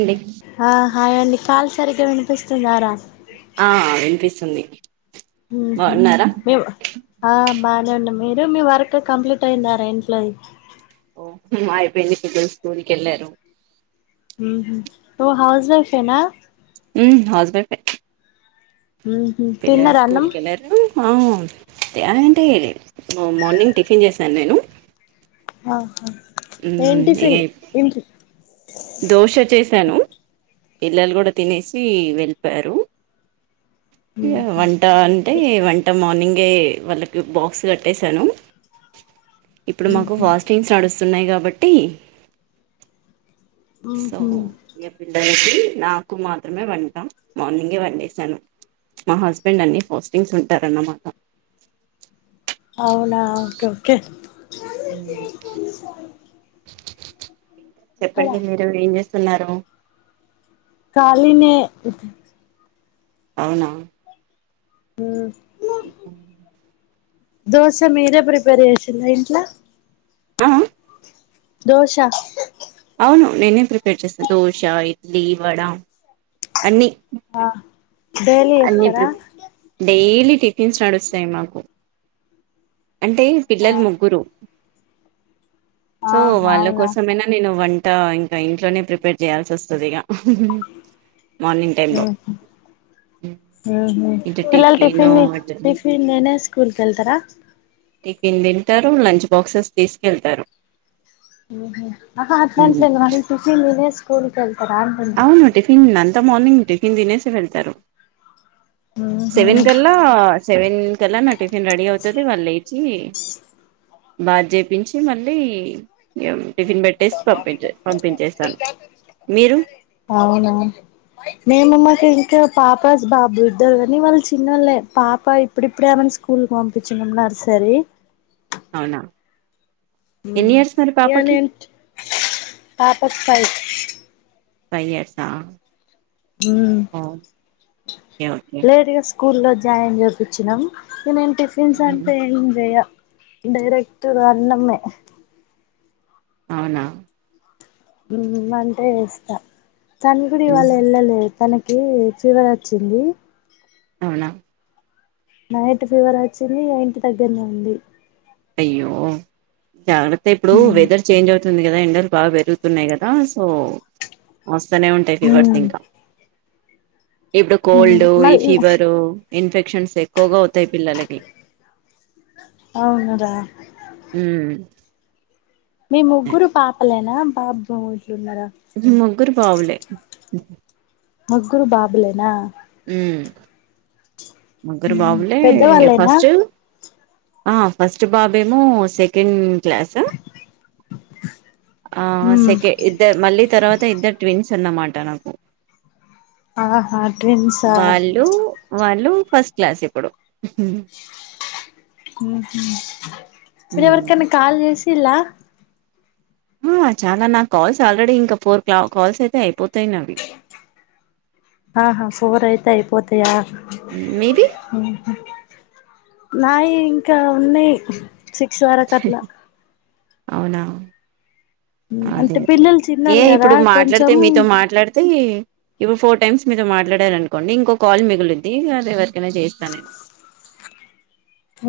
అండి హ హాయ్ అండి కాల్ సరిగా వినిపిస్తుందా రా ఆ వినిపిస్తుంది ఉహూ బాగున్నారా మే ఆ బాగానే ఉం మీరు మీ వర్క్ కంప్లీట్ అయి్యిందారా ఇంట్లోది ఓ మాయబన్ని పెద్ద స్కూలికిెళ్ళారు ఉహూ హౌస్ వైఫ్ ఏనా హ్మ్ హౌస్ వైఫ్ ఏ ఊహు పిల్లలు తిన్నరా అన్నం స్కూల్కి వెళ్ళారు హ తే అంటే మార్నింగ్ టిఫిన్ చేశాను నేను ఆహా ఏం ఇక టిఫిన్ ఇంటి వస్తాను పిల్లలు కూడా తినేసి వెళ్ళిపోయారు వంట అంటే వంట మార్నింగ్ ఎ వాళ్ళకి బాక్స్ కట్టేసాను ఇప్పుడు మాకు ఫాస్టింగ్స్ నడుస్తున్నాయి కాబట్టి బట్టి సో ఊహు ఇక పిల్లలకి నాకు మాత్రమే వంటా మార్నింగే వన్డేసాను మా హస్బెండ్ అన్ని ఫాస్టింగ్స్ ఉంటారన్నమాట అవునా ఓకే ఓకే హు ఎక్కడ చెప్పండి మీరు ఏం చేస్త చేస్తున్నారు కాళినే అవునా హు దోశ మీరే ప్రిపేర్ చేసిండ్రా ఇంట్లా ఆ ఆ దోష అవును నేనే ప్రిపేర్ చేస్తాను దోశ ఇడ్లీ వడ అన్ని ఆ డైలీ చేస్తరా అన్నిప్పు డెలీ కిస్ నడుస్తాయి మాకు అంటే ఆ పిల్లలు ముగ్గురు సో ఆహా వాళ్ళ అవునా కోసమైనా నేను వంట ఆ ఇంకా ఇంట్లోనే ప్రిపేర్ చేయాల్సి వస్తుంది ఇక ఉహు ఉహు ఇటు పిల్లలు టిఫిన్ అటు టిఫిన్తినే స్కూల్ కు వెళ్తారా టిఫిన్ తింటారు లంచ్ బాక్స్ తీసుకెళ్తారు ఉహు ఆహా అట్లా అంటలేను టిఫిన్ తినే స్కూల్ కు వెళ్ అవును టిఫిన్ అల్ మార్నింగ్ టిఫిన్ తినేసి వెళ్తారు సవెన్ ఉహు గలాసెవెన్ ఇకల్లా నా టిఫిన్ రెడీ అవుతుంది వాళ్ళు ఇచి బాధ చేయిచి మళ్ళీ టిఫిన్ పెట్టేసి పంపించే పంపించేస్తాను మీరు అవునా మేము మాకు ఇంకా పాప బాబు ఇద్దారు కానీ వాళ్ళు చిన్నోలే పాప ఇప్పుడిప్పుడే [unintelligible] స్కూల్కి పంపించన్నాము నర్సరీ అవునా ఎన్ని ఉమ్ ఇయర్స్ మరి ఈగ పాపకి నేను పాపకి ఫైవ్ ఫైవ్ ఇయర్స్ ఆ హమ్ ఓకే ఓకే స్కూల్లో జాయిన్ చేపించినాం ఇ నేను టిఫిన్స్ అంత ఏం జేయా డైరెక్ట్ర్ అన్నమే అవునా మంటే ఎస్తా తన గుడి వాళ్ళ ఇల్లే తనక్ [unintelligible] ఫీవర్ [unintelligible] వచ్చింది అవునా నైట్ ఫీవర్ వచ్చింది ఈగ ఇంటి దగ్గరనే ఉంది అయ్యో జాగ్రత్త ఇప్పుడు ఉమ్ వెదర్ చేంజ్ అవు తుంది కదా ఎండలు బాగా పెరుగుతున్నాయి కదా సో వా స్తానే ఉంటాయి ఫీవర్స్ ఉమ్ ఇంకా ఇప్పుడు ఉమ్ కోల్డ్ ఈ మళ్ ఫీవరు ఇన్ఫెక్షన్స్ ఎక్కువగా అవుతాయి పిల్లలకి అవునురా మీ ముగ్గురు పాపలే నా బాబ్ [unintelligible] [unintelligible] ముగ్గురు పావులే ముగ్గురు బాబులేనా ఉమ్ ముగ్గురు ఉమ్ బాబులే పెద్దవాళ్ళేనా ఫస్ట్ ఆ ఫస్ట్ బాబేమో సెకండ్ క్లాస్ ఆహ్ ఉమ్ సెకె ఇద్దర్ మళ్ళీ తర్వాత ఇద్దరు ట్విన్స్ ఆన్న మాట నాకు ఆహా ట్విన్స్ ఆ వాళ్ళు వాళ్ళు ఫస్ట్ క్లాస్ ఇప్పుడు హుమ్ మీరు హ్మ్. ఎవరికన్న కాల్ చేసి ఇల్లా ఆహ్ చాలా నా కాల్స్ ఆల్రెడీ ఇంకా ఫోర్ క్లాక్ కాల్స్ అయితే అయిపోతాయి నావి ఆహా ఫోర్ అయితే అయిపోతయా అ హ్మ్. మీవి [inaudible] నాయి ఇంకా ఉన్నాయి సిక్స్ వరకు అట్లా అవునా అదే అంటే అదే పిల్లలు ఏ చిన్నోళ్ళు కదా ఇప్పుడు మాట్లాడితే కొంచెం మీతో మాట్లాడితే ఇప్పుడు ఫోర్ టైమ్స్ మీతో మాట్లాడారు అనుకోండి ఇంకో కాల్ మిగులిద్ది అది ఎవరికైనా చేస్తాను నేను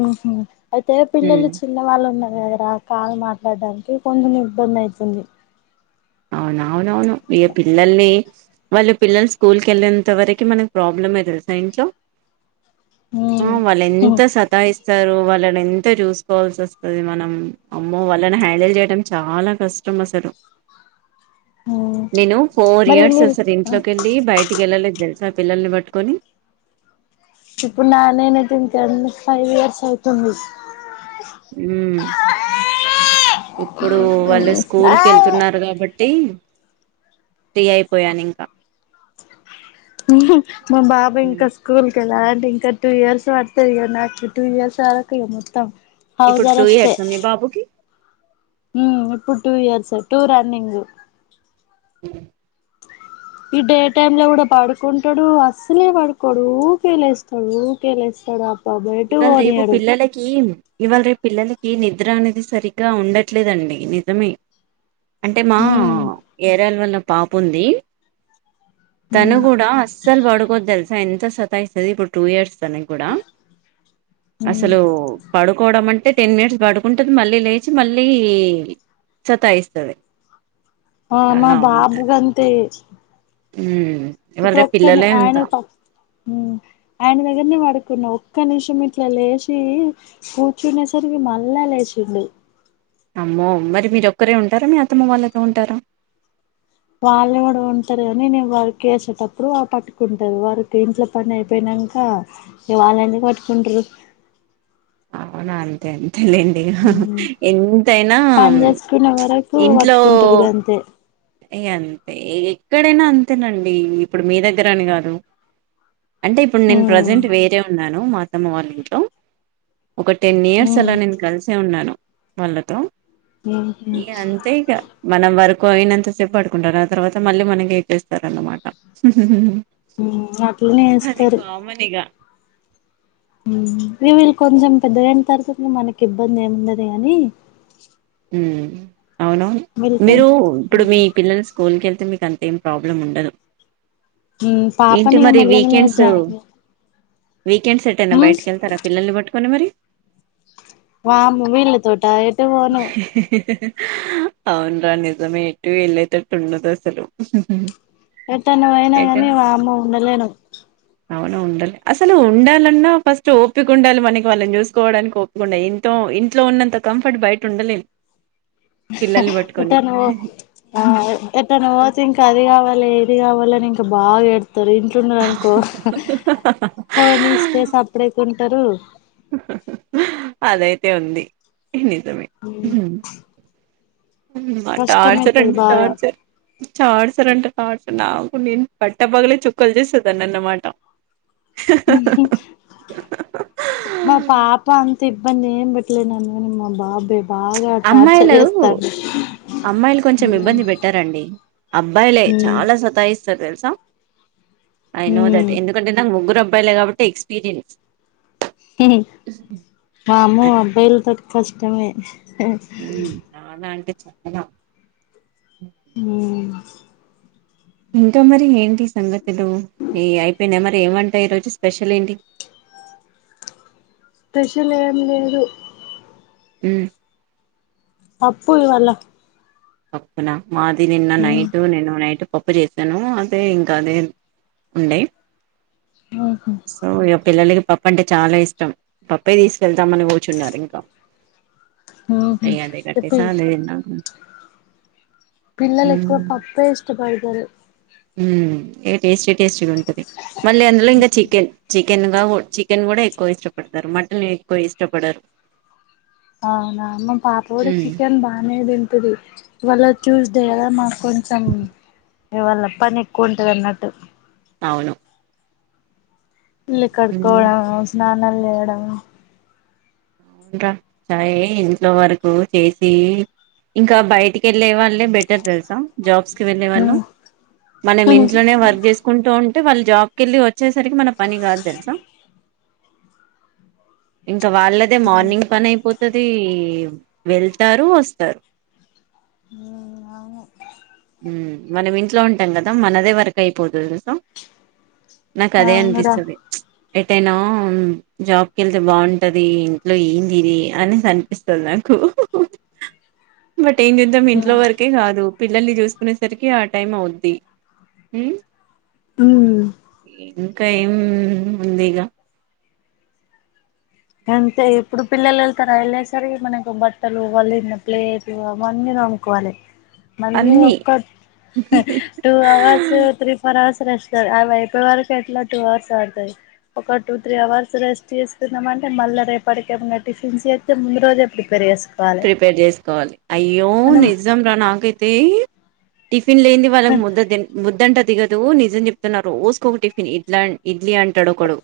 ఓహొ అయితే హ్మ్. పిల్లలు చిన్నవాళ్ళు ఉన్నారు కదరా కాలు మా పడ్డానికి కొంచం ఇబ్బంది అయితుంది అవున అవునవును ఇగ పిల్లల్ని వాళ్ళు పిల్లలు స్కూల్కి వెళ్ళేంత వరకి మనం ప్రాబ్లం అయితది కద ఇంట్లో ఆ వాళ్ళు ఎంత మ్మ్ సతాయిస్తారో వాళ్ళని ఎంత చూస్ తీసుకోవాల్సి వస్తుంది మనం అమ్మో వాళ్ళని హ్యాండిల్ చేయడం చాలా కష్టం అసలు నేను ఫోర్ మరి ఇయర్స్ మీరు అసలు ఇంట్లోకెళ్ళి బయటికి వెళ్ళలేదు తెలుసా ఆ పిల్లల్ని పట్టుకొని [inaudible] ఇప్పుడు నా నేనే ఐతే ఫైవ్ ఇయర్స్ అవుతుంది హ్మ్మ్ ఇప్పుడు వాళ్ళు స్కూల్కి వెళ్తున్నారు కాబట్టి ఫ్రీ అయిపోయాను ఇంకా మా బాబు ఇంకా ఉమ్, స్కూల్ కెళ్ళాలి అండి ఇంకా టూ ఇయర్స్ పడతారు ఇక నాకు టూ ఇయర్స్ వరకు ఇ మొత్తం హౌస్ ఇప్పుడు టూ అరెస్టే ఇయర్స్ అ మీ బాబుకి ఇప్పుడు టూ ఇయర్స్ టూ రన్నింగ్ [inaudible] ఈ డే టైమ్ లో కూడా పడుకుంటాడు అస్సలే పడుకోడు ఊకేలేస్తాడు ఊకేలేస్తాడు అ ఇవాళ రేపు పిల్లలకి ఇవాళ రేపు పిల్లలకి నిద్ర అనేది సరిగ్గా ఉండట్లేదండి నిజమే అంటే మా ఉమ్ ఏరాల వల్ల పాప ఉంది తను ఉమ్ కూడా అస్సలు పడుకోద్దు తెలుసా ఎంత సతాయిస్తది ఇప్పుడు టూ ఇయర్స్ న కూడా ఉమ్ అసలు పడుకోవడం మంటే టెన్ మినిట్స్ పడుకుంటుంది మళ్ళీ లేచి మళ్ళీ సతాయిస్తుంది ఆ మా బాబుగా అంతే ఉ ఇవాళే పిల్లలే అంత పక్ ఆయన దగ్గరనే పడుకున్నా ఒక్క నిమిషం ఇట్లా లేచి కూర్చునే సరికి మళ్ళా లేచింది అమ్మో మరి మీర ఒక్కరే ఉంటారా మీ అతమ్మ వాళ్ళతో ఉంటారా వాళ్ళు కూడా ఉంటారు కాని నే వారికి వేసేటప్పుడు పట్టుకుంటారు వారికి ఇంట్లో పని అయిపోయినాక వాళ్ళ ఎందుకు పట్టుకుంటారు అవునా అంతే అంత లేండి ఉమ్ ఎంతైనా పని చేసుకునే వరకు ఇంట్లో పట్టుకుంటారు గంతే ఏ అంతే ఎక్కడైనా అంతేనండి ఇప్పుడు మీ దగ్గర అని కాదు అంటే ఇప్పుడు నేను ఉమ్ ప్రజెంట్ వేరే ఉన్నాను మా అత్తమ్మ వాళ్ళ ఇంట్లో ఒక టెన్ ఇయర్స్ ఉమ్ అలా నేను కలిసే ఉన్నాను వాళ్ళతో ఉమ్ ఇ అంతే ఇక మనం వరకు కోరినంత చెడుకుంటారు ఆ తర్వాత మళ్ళీ మనకి ఏ చేస్తారు అన్నమాట అట్లనే అది వేస్తారు కామన్ ఇగ రవిల్ కొంచెం పెద్ద ఎంత తరుతు మనకి ఇబ్బంది ఏముండది కాగానీ ఉ అవునవును కొం మీరు ఇప్పుడు మీ పిల్లలు స్కూల్కి వెళ్ అయితే మీకు అంత ఏం ప్రాబ్లం ఉండదు ఏంటి పాపనిగా మరి మెల్ మల్ జాయి వీకండ్ సెట్టేనా బయటకి వెళ్తార పిల్లల్ని పట్టుొని మరి వామ్ వీళ్ళ తోట అవున రా నిజమేటుూ వెళ్ళ తట్ ఉన్నద అసలు ఎట్ట నువ అయినా కానీ మా అమ్మ ఉండలేను అవునా ఉండాలి అసలు ఉండాలన్నా ఫస్ట్ ఒపిక ఉండాలి మనకి వాళ్ళని చూసుకోవడానికి ఒప్పుిక ఉండాలి ఇ ఇంట్లో ఉన్నంత కంఫర్ట్ బయట టటుండలే ఎట్టను ఆ ఎట్ట ను ఓతే ఇంకా అది కావాలి కావాలని ఇంకా బాగాడ ారు ఇంటున్నారు అనుకో పోోని ఇస్తే సప్పుడే కొను తరు అదైతే ఉంది నిజమే హమ్మా టార్చర్ కష్టమైతది అండి బాగా టార్చర్ టార్చర్ అంటే టార్చర్ నాకు నేను బట్టపగలే చుక్కలు చేసేదాన్ని అన్నమాట మా పాప అం ఇబ్బంది ఏం బట్లే నన్ను [unintelligible] టార్చర్ అమ్మాయిలు చేస్తాండు అమ్మాయిలు కొంచెం హ్మ్ ఇబ్బంది పెట్టారంండి అబ్బాయిలే హ్మ్ చాల సత్తాస్తారు తెలుసా ఐన దట్ హ్మ్ ఎందుకంటే నా ముగ్గురు అబ్బా అబ్బయిలే కాబట్టి ఎక్స్పీరియన్స్ వామ్మో అబ్బాయిలు త కష్టమే చాలా అంటే చానా ఆ ఇంకా మరి ఏంటి సంగతులు ఈ అయిపోయినా మరి ఏమంటాయి ఈ రోజు స్పెషల్ ఏంటి స్పెషల్ ఏం లేదు ఈ పప్పు వాళ్ళ పప్పునా మాది నిన్న నైటూ నీను నైటూ పప్పు చేసాను అదే ఇంకా అదే ఉండే ఊహూ సో ఇగ పిలలకి పప్పు అంటే చాలా ఇష్టం పప్పే తీసుకెళ్తామని కూర్చున్నారు ఇంకా ఊహూ అంటే కట్టేస చెప్పి [unintelligible] పిలల ఎక్కువ పప్పే ఇష్టపడి [unintelligible] ఉమ్ ఎటస్ టేస్ట్ గా ఉంటుది మళ్ళీ అందులో ఇంకా చికెన్ చె చికెన్ గా చికెన్ కూడా ఎక్కువ ఇష్టపడతారు మటన్ ఎక్కువ ఇష్టపడరు అవునా మా పాప కూడా ఉమ్ చికెన్ బానే తింటుది ఇవాళ ట్యూస్డే కదా మాకు కొంచెం ఇవాళ పని ఎక్కువ ఉంటది అన్నట్టు అవును ఇల్లు కడుకోవడం స్నా నల్ చేయడం అవున్ గా చాయ ఇంట్లో వరకు చేసి ఇంకా బయటికి వెళ్ళే వాళ్ళు బెటర్ తెల్సా జాబ్స్ కి వెళ్ళే వాళ్ళు ఉమ్ మనం ఇంట్లోనే వర్క్ చేసుకుంటూ వాళ్ళ జాబ్ క వెళ్ళి వచ్చేసరికి మన పని కాదు తెలుసా ఇంకా వాళ్ళ మార్నింగ్ పన పో అది వెళ్తారు వస్తారు ఉ అను ఉమ్ మనం ఇంట్లో ఉంటాం కదా మనదే వరకు అయిపోతది సో నా కదే అవునురా అనిపిస్తాది ఎటైనా జాబ్కి వెళ్తే బాగుంటది ఇంట్లో ఎంది ఇది అనేసి అనిపిస్తాది నాకు బట్ ఏం చద్దం ఇట్లో వరకే కాదు ళ్ చూసుకునేసరికి ఆ టైం అవుద్ది ఉమ్ ఉమ్ ఏది కై ఏం ఉంది ఇగ అంటే ఇప్పుడు పిల్లలు వెళ్తారా వెళ్ళ సరి మనకు బట్టలు వాళిన ప్లేట్ అవన్నీ నమ్కోవాలి మళీ అన్ని ఒక్క two hours three four hours ెస్ట్ వైపు వరకు ఎట్లా టూ అవర్స్ ఆడతాయి ఒక టూ త్రీ అవర్స్ రెస్ట్ చేస్తున్నాంమని ే మళ్ళీ రేపటిక ఏమైన్నా టిఫన్స్ అయితే ముందు రోజే ప్రిపేర్ చేసుాను ప్రిపేర్ చేసుకోవాలి అయ్యో మనం నిజం రా నాకైతే ఫ ి లేంది వాళ్ళ ముద్ద ముద్దంట దిగదు నిజం చెప్తున్నా రోజుక ఒక టిఫిన్ ఇడ్లా ఇడ్లీ అంటాడు ఒకడు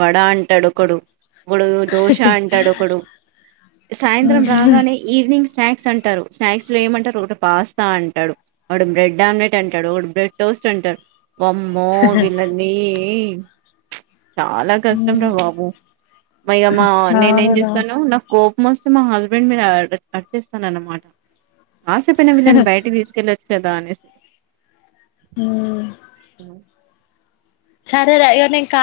వడ అంటాడు ఒకడు ఇప్పుడు దోశ అంటాడు ఒకడు సాయంత్రం రా ఈవినింగ్ స్నాక్స్ అంటారు స్నాక్స్ లో ఏమంటారు ఒక పాస్తా అంటాడు ఒకడు బ్రెడ్ ఆమ్లెట్ అంటాడు ఒక బ్రెడ్ టోస్ట్ అంటాడు బమ్మో విల నీ [inaudible] చాలా కష్టం రా బాబు మయమ్మా నేనే ఏం అవునురా చేస్తాను నా కోప్ సస్తే మా హస్డ్ బెండ్ మీరు అడ్చేస్తాన అన్నమాట ఆస పయిైన వీళ్ని బయటకి తీసుకెళ్ళచ్చదు శదని సి అ సరే కా